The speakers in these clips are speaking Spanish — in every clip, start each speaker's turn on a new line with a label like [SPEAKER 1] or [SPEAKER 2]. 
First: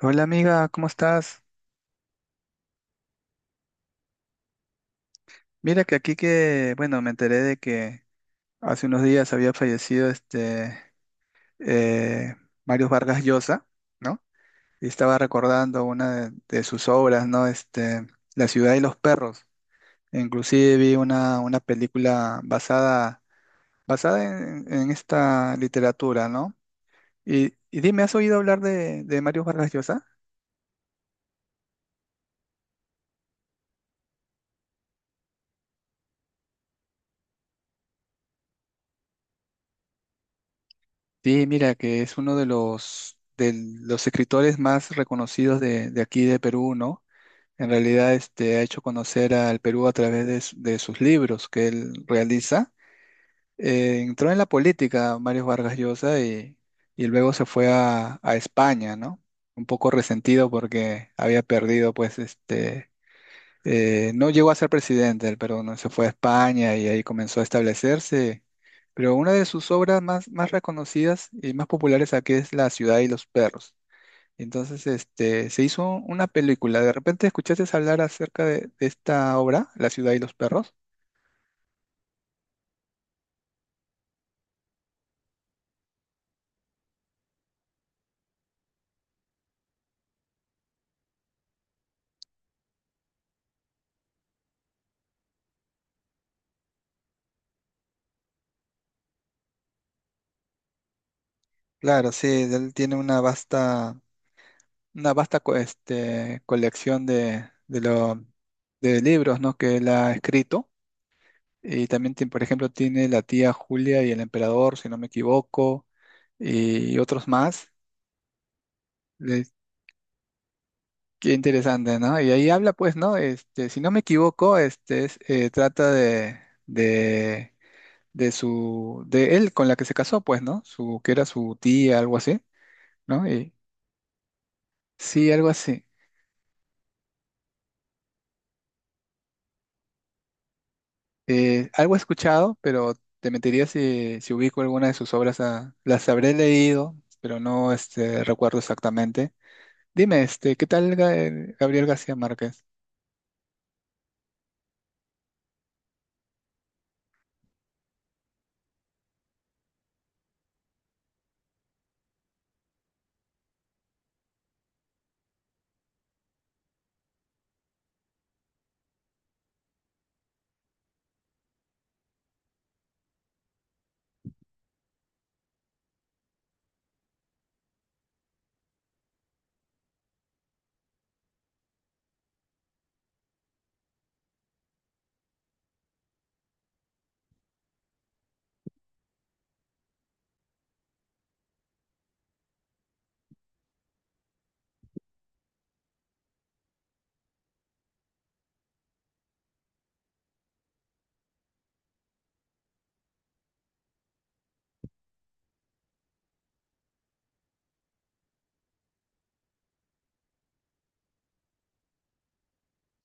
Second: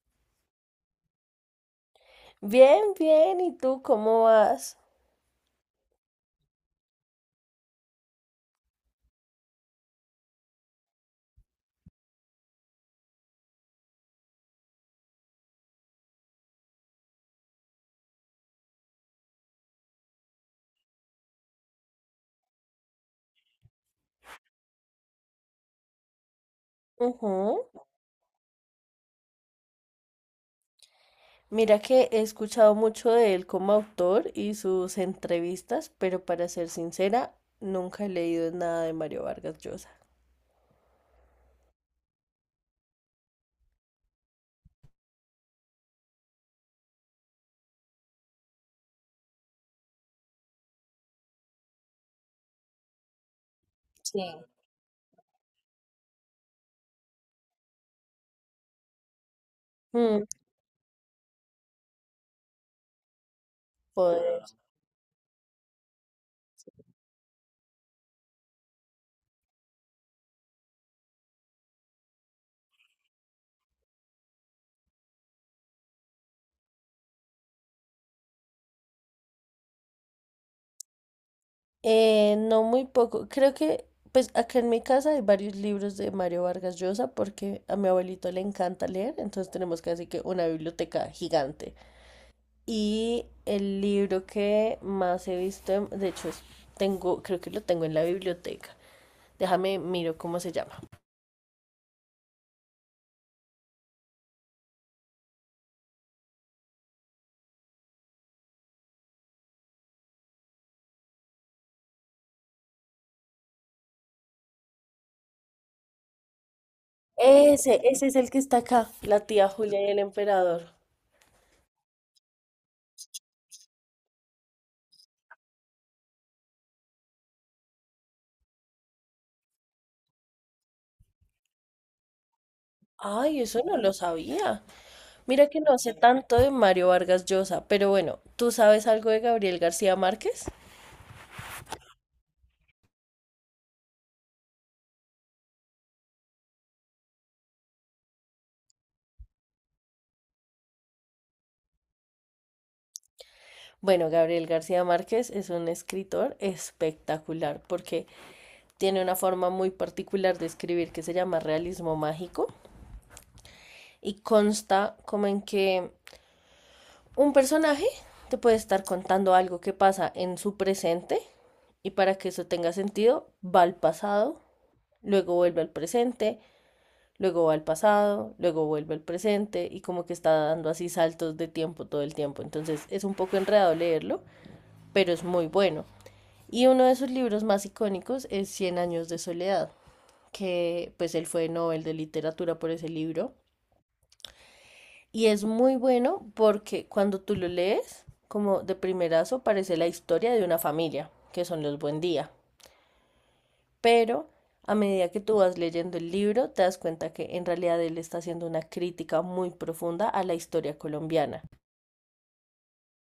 [SPEAKER 1] Hola amiga, ¿cómo estás?
[SPEAKER 2] Bien, bien. ¿Y tú cómo vas?
[SPEAKER 1] Mira que aquí que, bueno, me enteré de que hace unos días había fallecido este eh, Mario Vargas Llosa, ¿no? Y estaba recordando una de sus obras, ¿no? Este, La ciudad y los perros. Inclusive vi una película basada, basada en esta literatura, ¿no?
[SPEAKER 2] Ujú.
[SPEAKER 1] Y dime, ¿has oído hablar de Mario Vargas Llosa?
[SPEAKER 2] Mira que he escuchado mucho de él como autor y sus entrevistas, pero para ser sincera, nunca he leído nada de Mario Vargas Llosa.
[SPEAKER 1] Sí, mira que es uno de los escritores más reconocidos de aquí de Perú, ¿no? En realidad, este, ha hecho conocer al Perú a través de sus libros que él realiza. Entró en la
[SPEAKER 2] Sí.
[SPEAKER 1] política Mario Vargas Llosa y luego se fue a España, ¿no? Un poco
[SPEAKER 2] Mm,
[SPEAKER 1] resentido porque había perdido, pues, este, no
[SPEAKER 2] joder.
[SPEAKER 1] llegó a ser presidente del Perú, ¿no? Se fue a España y ahí comenzó a establecerse. Pero una de sus obras más, más reconocidas y más populares aquí es La ciudad y los perros. Entonces, este, se hizo una película. ¿De repente escuchaste hablar acerca de esta obra, La ciudad y los perros?
[SPEAKER 2] No muy poco. Pues acá en mi casa hay varios libros de Mario Vargas Llosa porque a mi abuelito le encanta leer, entonces tenemos casi que una biblioteca gigante. Y el libro que más he visto, de hecho, tengo, creo que lo tengo en la biblioteca. Déjame, miro cómo se llama.
[SPEAKER 1] Claro, sí, él tiene una vasta este, colección de libros, ¿no?, que él ha escrito. Y también tiene, por ejemplo, tiene La tía Julia y el emperador, si no me equivoco, y otros más.
[SPEAKER 2] Ese es el que está acá, la
[SPEAKER 1] Le-
[SPEAKER 2] tía Julia y el emperador.
[SPEAKER 1] Qué interesante, ¿no? Y ahí habla, pues, ¿no? Este, si no me equivoco, este es, trata de su, de él con la que se casó, pues, ¿no? Su, que era su tía, algo así, ¿no?
[SPEAKER 2] Ay,
[SPEAKER 1] Y,
[SPEAKER 2] eso no lo sabía.
[SPEAKER 1] sí,
[SPEAKER 2] Mira
[SPEAKER 1] algo
[SPEAKER 2] que no
[SPEAKER 1] así.
[SPEAKER 2] sé tanto de Mario Vargas Llosa, pero bueno, ¿tú sabes algo de Gabriel García Márquez?
[SPEAKER 1] Algo he escuchado, pero te mentiría si ubico alguna de sus obras, ah, las habré leído, pero no este, recuerdo exactamente. Dime, este, ¿qué tal Gabriel García Márquez?
[SPEAKER 2] Bueno, Gabriel García Márquez es un escritor espectacular porque tiene una forma muy particular de escribir que se llama realismo mágico y consta como en que un personaje te puede estar contando algo que pasa en su presente y para que eso tenga sentido va al pasado, luego vuelve al presente, luego va al pasado, luego vuelve al presente y como que está dando así saltos de tiempo todo el tiempo. Entonces es un poco enredado leerlo, pero es muy bueno. Y uno de sus libros más icónicos es Cien años de soledad, que pues él fue Nobel de literatura por ese libro. Y es muy bueno porque cuando tú lo lees, como de primerazo, parece la historia de una familia, que son los Buen Día. Pero a medida que tú vas leyendo el libro, te das cuenta que en realidad él está haciendo una crítica muy profunda a la historia colombiana.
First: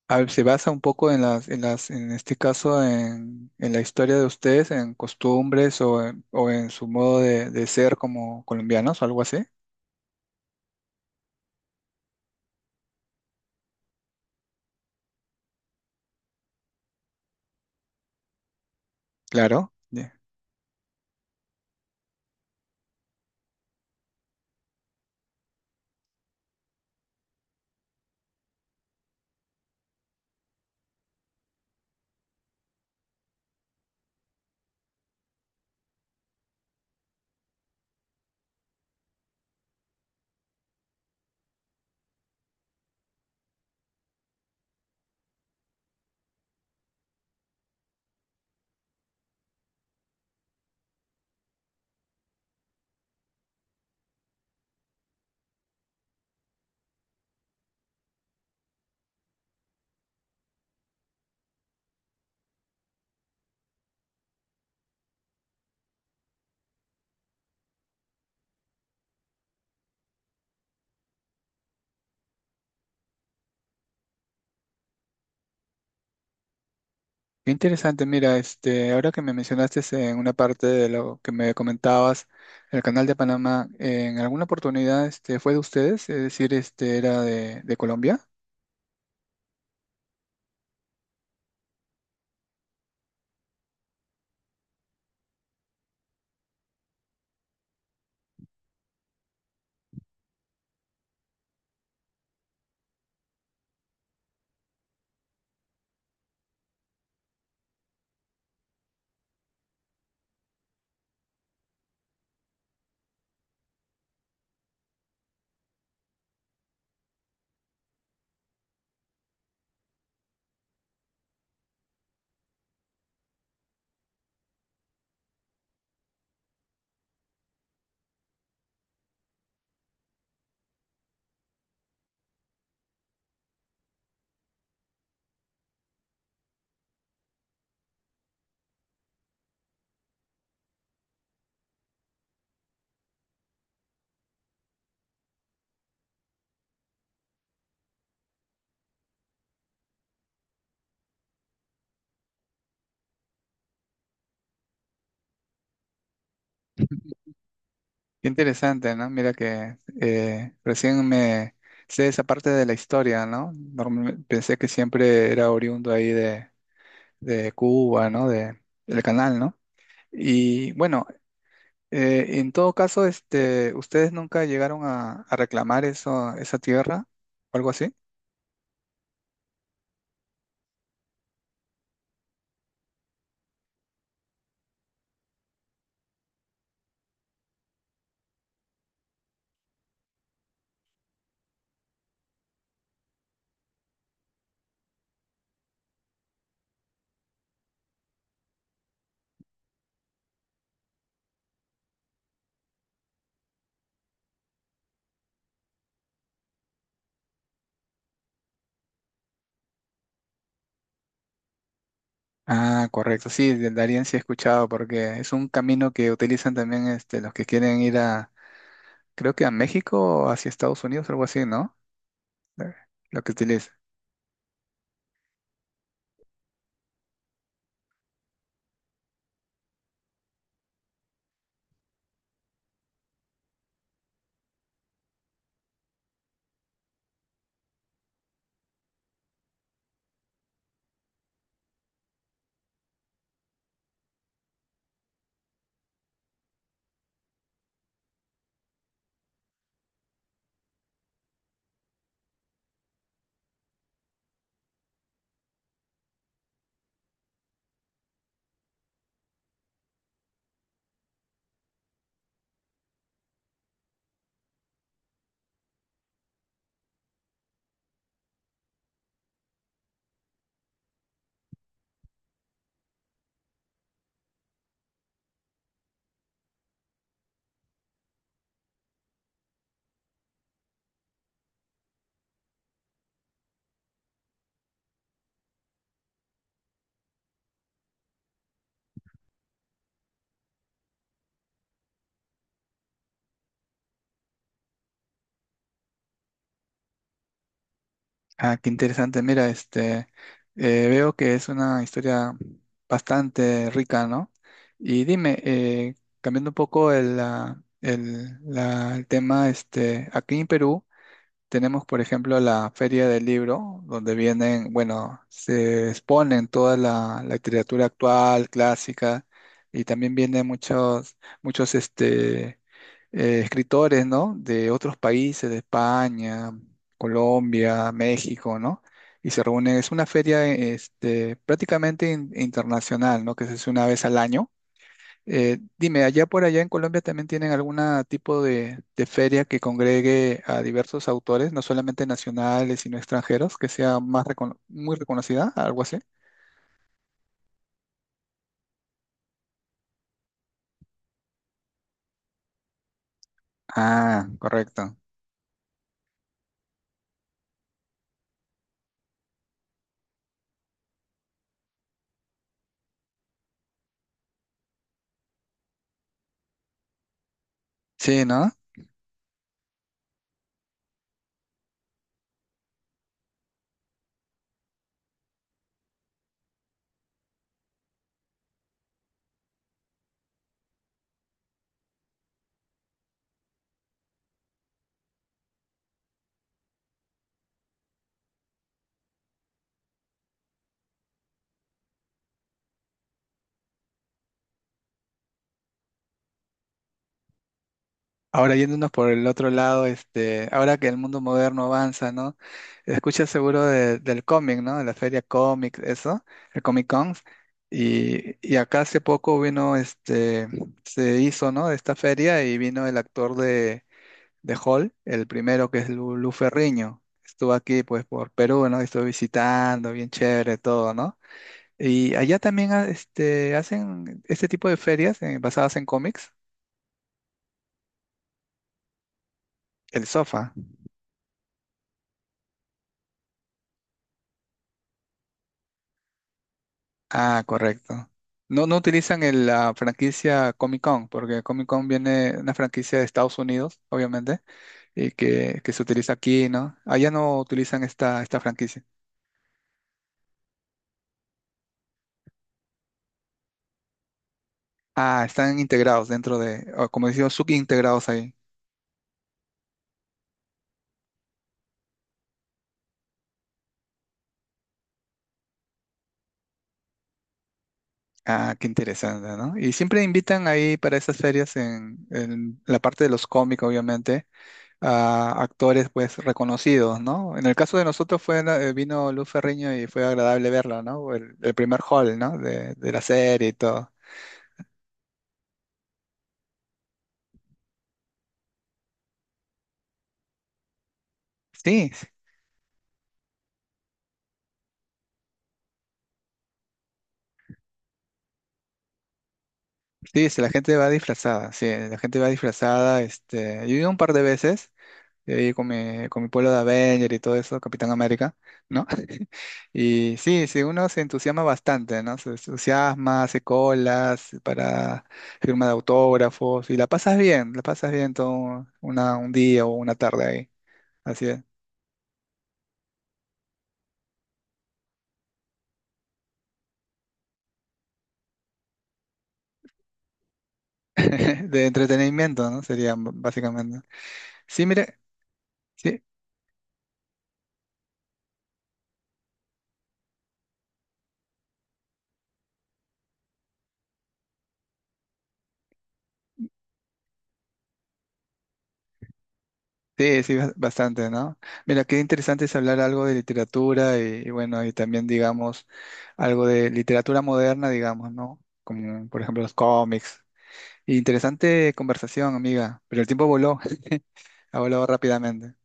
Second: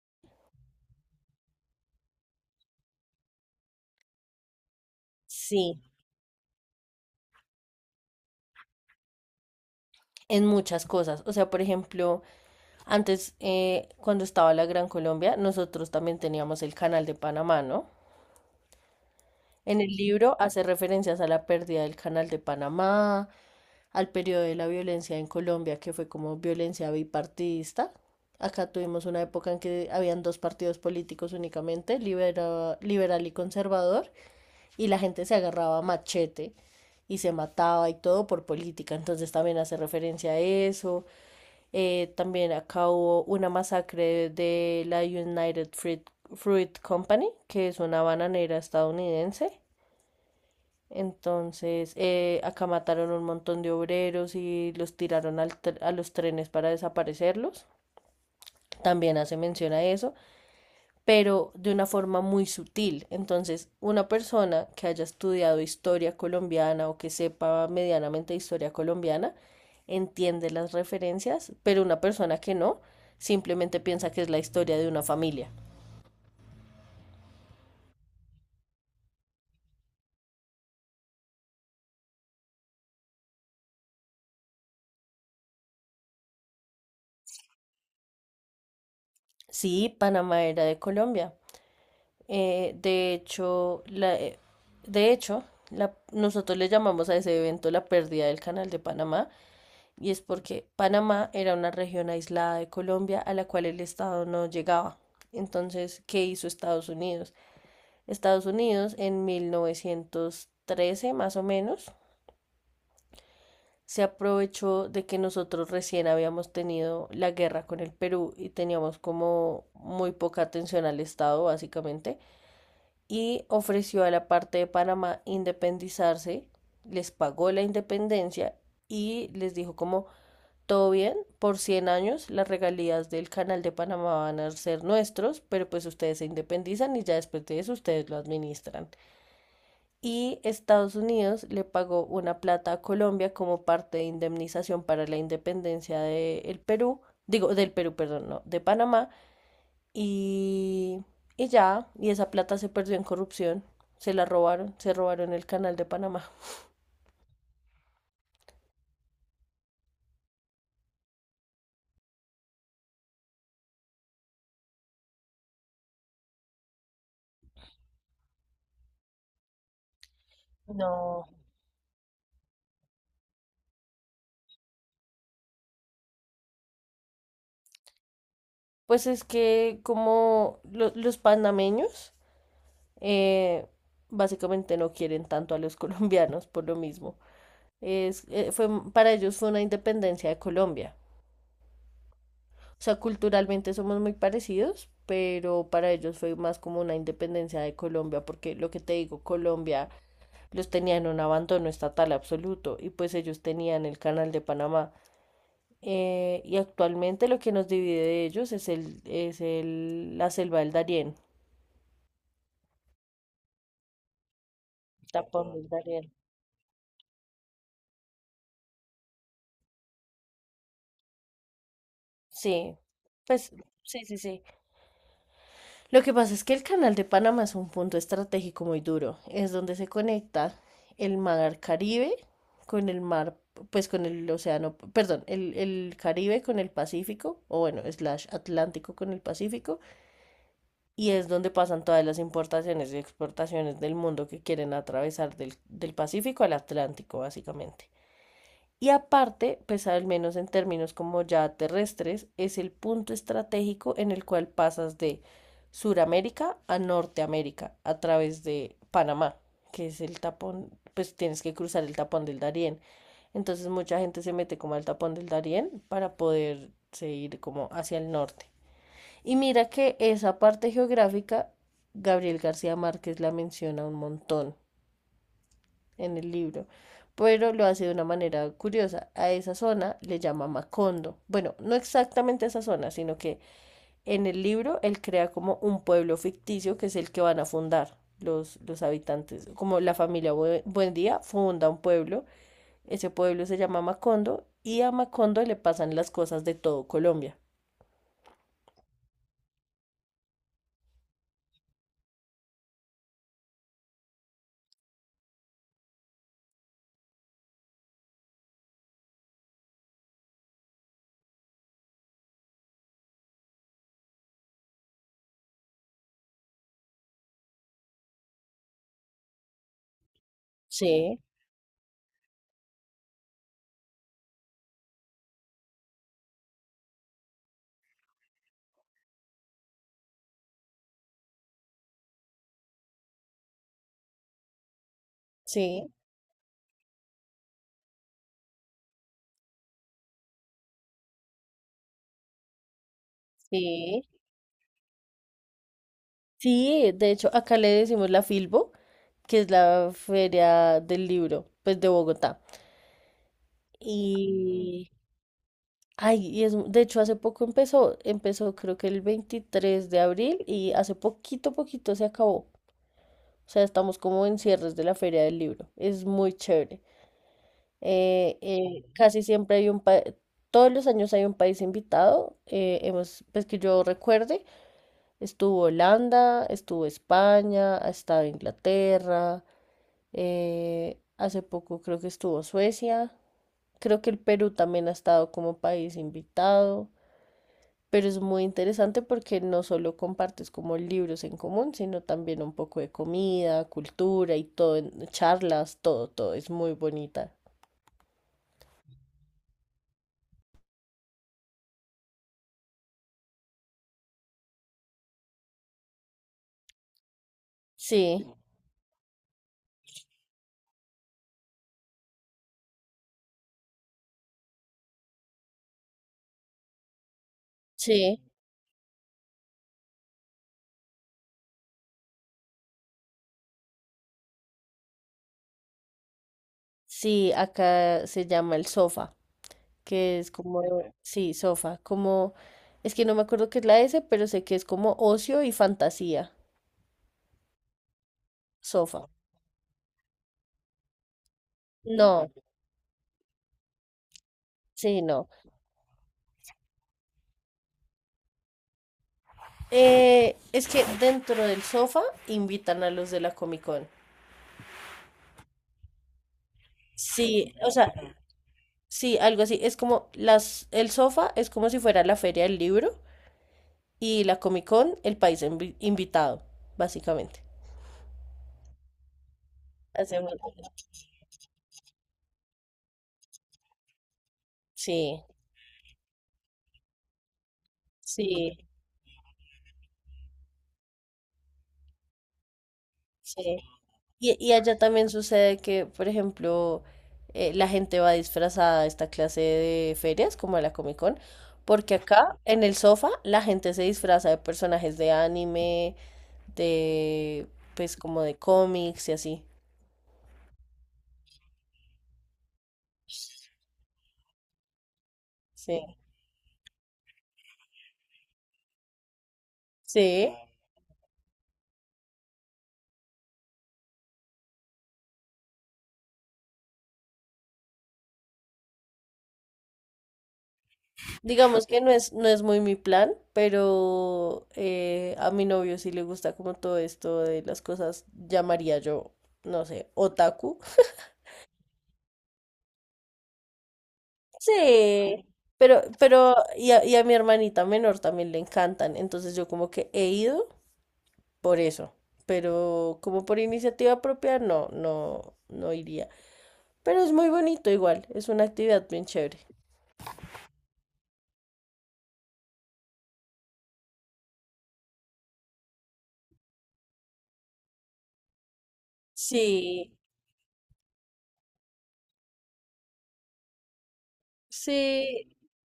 [SPEAKER 1] A ver, se basa un poco en las, en las, en este caso, en la historia de ustedes, en
[SPEAKER 2] Sí,
[SPEAKER 1] costumbres o en su modo de ser como colombianos o algo así.
[SPEAKER 2] en muchas cosas. O sea, por ejemplo, antes, cuando estaba la Gran Colombia, nosotros también teníamos el Canal de Panamá, ¿no?
[SPEAKER 1] Claro.
[SPEAKER 2] En el libro hace referencias a la pérdida del Canal de Panamá, al periodo de la violencia en Colombia, que fue como violencia bipartidista. Acá tuvimos una época en que habían dos partidos políticos únicamente, liberal y conservador, y la gente se agarraba a machete y se mataba y todo por política. Entonces también hace referencia a eso. También acá hubo una masacre de la United Fruit, Fruit Company, que es una bananera estadounidense. Entonces, acá mataron un montón de obreros y los tiraron al a los trenes para desaparecerlos. También hace mención a eso, pero de una forma muy sutil. Entonces, una persona que haya estudiado historia colombiana o que sepa medianamente historia colombiana entiende las referencias, pero una persona que no simplemente piensa que es la historia de una familia.
[SPEAKER 1] Qué interesante, mira, este, ahora que me mencionaste en una parte de lo que me comentabas, el canal de Panamá, ¿en alguna oportunidad este, fue de ustedes? Es decir, este, ¿era de Colombia?
[SPEAKER 2] Sí, Panamá era de Colombia. Eh, de hecho, la, eh, de hecho, Nosotros le llamamos a ese evento la pérdida del Canal de Panamá y es porque Panamá era una región aislada de Colombia a la cual el Estado no llegaba. Entonces, ¿qué hizo Estados Unidos? Estados Unidos en 1913, más o menos, se aprovechó de que nosotros recién habíamos tenido la guerra con el Perú y teníamos como muy poca atención al Estado, básicamente. Y ofreció a la parte de Panamá independizarse, les pagó la independencia y les dijo como todo bien, por 100 años las regalías del canal de Panamá van a ser nuestros, pero pues ustedes se independizan y ya después de eso ustedes lo administran. Y Estados Unidos le pagó una plata a Colombia como parte de indemnización para la independencia del Perú, digo, del Perú, perdón, no, de Panamá, y, y esa plata se perdió en corrupción. Se la robaron, se robaron el canal de Panamá.
[SPEAKER 1] Qué interesante, ¿no? Mira que recién me sé esa parte de la historia, ¿no? Normal- pensé que siempre era oriundo ahí de Cuba, ¿no? De, del canal, ¿no? Y bueno,
[SPEAKER 2] No.
[SPEAKER 1] en todo caso, este, ¿ustedes nunca llegaron a reclamar eso, esa tierra o algo así?
[SPEAKER 2] Pues es que como los panameños eh, básicamente no quieren tanto a los colombianos por lo mismo. Para ellos fue una independencia de Colombia. O sea, culturalmente somos muy parecidos, pero para ellos fue más como una independencia de Colombia, porque lo que te digo, Colombia los tenía en un abandono estatal absoluto y pues ellos tenían el canal de Panamá. Y actualmente lo que nos divide de ellos es la selva del Darién,
[SPEAKER 1] Ah, correcto. Sí, de Darien sí he escuchado porque es un
[SPEAKER 2] tapón del
[SPEAKER 1] camino que
[SPEAKER 2] Darién.
[SPEAKER 1] utilizan también este, los que quieren ir a, creo que a México o hacia Estados Unidos, algo así, ¿no? Eh,
[SPEAKER 2] Sí,
[SPEAKER 1] lo que
[SPEAKER 2] pues
[SPEAKER 1] utilizan.
[SPEAKER 2] sí. Lo que pasa es que el canal de Panamá es un punto estratégico muy duro. Es donde se conecta el mar Caribe con el mar, pues con el océano, perdón, el Caribe con el Pacífico, o bueno, slash Atlántico con el Pacífico y es donde pasan todas las importaciones y exportaciones del mundo que quieren atravesar del Pacífico al Atlántico, básicamente. Y aparte, pues al menos en términos como ya terrestres, es el punto estratégico en el cual pasas de Suramérica a Norteamérica a través de Panamá, que es el tapón, pues tienes que cruzar el tapón del Darién. Entonces mucha gente se mete como al tapón del Darién para poderse ir como hacia el norte. Y mira que esa parte geográfica, Gabriel García Márquez la menciona un montón en el libro, pero lo hace de una manera curiosa. A esa zona le llama Macondo. Bueno, no exactamente esa zona, sino que en el libro él crea como un pueblo ficticio que es el que van a fundar los habitantes. Como la familia Buendía funda un pueblo, ese pueblo se llama Macondo y a Macondo le pasan las cosas de todo Colombia.
[SPEAKER 1] Ah, qué interesante. Mira, este, veo que es una historia bastante rica, ¿no? Y dime, cambiando un poco el, ah, el, el tema, este, aquí en Perú. Tenemos, por ejemplo, la Feria del Libro, donde vienen, bueno, se exponen toda la literatura actual, clásica, y también vienen muchos,
[SPEAKER 2] Sí,
[SPEAKER 1] muchos este, escritores, ¿no? De otros países, de España, Colombia, México, ¿no? Y se reúnen, es una feria, este, prácticamente internacional, ¿no? Que se hace una vez al año
[SPEAKER 2] sí,
[SPEAKER 1] dime, allá por allá en Colombia también tienen algún tipo de feria que congregue a diversos autores, no solamente nacionales, sino extranjeros, que sea
[SPEAKER 2] sí.
[SPEAKER 1] más recono- muy reconocida, algo así.
[SPEAKER 2] Sí, de hecho, acá le decimos la Filbo, que es la Feria del Libro, pues de Bogotá.
[SPEAKER 1] Ah,
[SPEAKER 2] Y,
[SPEAKER 1] correcto.
[SPEAKER 2] ay, y es, de hecho, hace poco empezó creo que el 23 de abril y hace poquito se acabó. O sea, estamos como en cierres de la Feria del Libro. Es muy chévere.
[SPEAKER 1] Sí, ¿no?
[SPEAKER 2] Casi siempre hay un país, todos los años hay un país invitado. Hemos, pues que yo recuerde, estuvo Holanda, estuvo España, ha estado Inglaterra. Hace poco creo que estuvo Suecia. Creo que el Perú también ha estado como país invitado. Pero es muy interesante porque no solo compartes como libros en común, sino también un poco de comida, cultura y todo, charlas, todo, todo. Es muy bonita.
[SPEAKER 1] Ahora yéndonos por el otro lado, este, ahora que el mundo moderno avanza, ¿no? Escuchas seguro del cómic, ¿no? De la feria cómic, eso, el Comic Con.
[SPEAKER 2] Sí,
[SPEAKER 1] Y acá hace poco vino, este, se hizo, ¿no? Esta feria y vino el actor de Hall, el primero que es Lu Ferriño. Estuvo aquí pues
[SPEAKER 2] sí,
[SPEAKER 1] por Perú, ¿no? Estuve visitando, bien chévere todo, ¿no? Y allá también ah, este, hacen este tipo de ferias basadas en cómics.
[SPEAKER 2] sí, acá se llama el sofá,
[SPEAKER 1] El
[SPEAKER 2] que es
[SPEAKER 1] sofá.
[SPEAKER 2] como, Ok. Sí, sofá, como, es que no me acuerdo qué es la S, pero sé que es como ocio y fantasía,
[SPEAKER 1] Ah, correcto. No, no
[SPEAKER 2] sofá.
[SPEAKER 1] utilizan la franquicia Comic Con, porque Comic Con
[SPEAKER 2] No,
[SPEAKER 1] viene una franquicia de Estados Unidos, obviamente,
[SPEAKER 2] sí,
[SPEAKER 1] y
[SPEAKER 2] no.
[SPEAKER 1] que se utiliza aquí, ¿no? Allá no utilizan esta, esta franquicia.
[SPEAKER 2] Es que dentro del sofá invitan a los de la Comic Con.
[SPEAKER 1] Ah, están integrados dentro de, o como decía,
[SPEAKER 2] Sí, o sea,
[SPEAKER 1] subintegrados ahí.
[SPEAKER 2] sí, algo así. Es como el sofá es como si fuera la feria del libro y la Comic Con el país invitado, básicamente.
[SPEAKER 1] Ah, qué interesante, ¿no? Y siempre
[SPEAKER 2] Hacemos,
[SPEAKER 1] invitan ahí para esas ferias en la parte de los cómicos, obviamente,
[SPEAKER 2] sí,
[SPEAKER 1] a actores pues reconocidos, ¿no? En el caso de nosotros fue,
[SPEAKER 2] sí,
[SPEAKER 1] vino Luz Ferriño y fue agradable verla, ¿no? El primer hall, ¿no? De la serie y
[SPEAKER 2] sí.
[SPEAKER 1] todo.
[SPEAKER 2] Y allá también sucede que, por ejemplo, la gente va disfrazada a esta clase de ferias, como a la Comic Con,
[SPEAKER 1] Sí,
[SPEAKER 2] porque acá en el sofá la gente se disfraza de personajes de anime, de, pues como de cómics y así.
[SPEAKER 1] sí, sí, la gente va disfrazada, sí, la gente va disfrazada, este, yo he ido un par de veces, de ahí
[SPEAKER 2] Sí.
[SPEAKER 1] con mi pueblo de Avenger y todo eso, Capitán América, ¿no? Y
[SPEAKER 2] Sí,
[SPEAKER 1] sí, sí, uno se entusiasma bastante, ¿no? Se entusiasma, hace colas para firma de autógrafos y la pasas bien todo una, un día o una tarde ahí, así es.
[SPEAKER 2] digamos que no es, no es muy mi plan, pero a mi novio sí le gusta como todo esto de las cosas, llamaría yo, no sé, otaku.
[SPEAKER 1] De entretenimiento, ¿no? Sería básicamente. Sí, mire,
[SPEAKER 2] Sí, pero,
[SPEAKER 1] sí,
[SPEAKER 2] y a mi hermanita menor también le encantan, entonces yo como que he ido por eso, pero como por iniciativa propia no, no, no iría. Pero es muy bonito igual, es una actividad bien chévere.
[SPEAKER 1] sí, sí, bastante, ¿no? Mira, qué interesante es hablar algo de literatura y bueno, y también, digamos, algo de literatura moderna, digamos, ¿no? Como, por ejemplo, los
[SPEAKER 2] Sí,
[SPEAKER 1] cómics. Interesante conversación, amiga, pero el tiempo voló, ha volado
[SPEAKER 2] sí,
[SPEAKER 1] rápidamente.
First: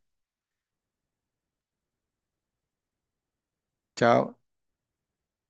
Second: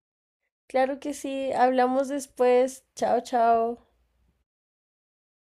[SPEAKER 2] claro que sí. Hablamos después. Chao, chao.
[SPEAKER 1] Chao.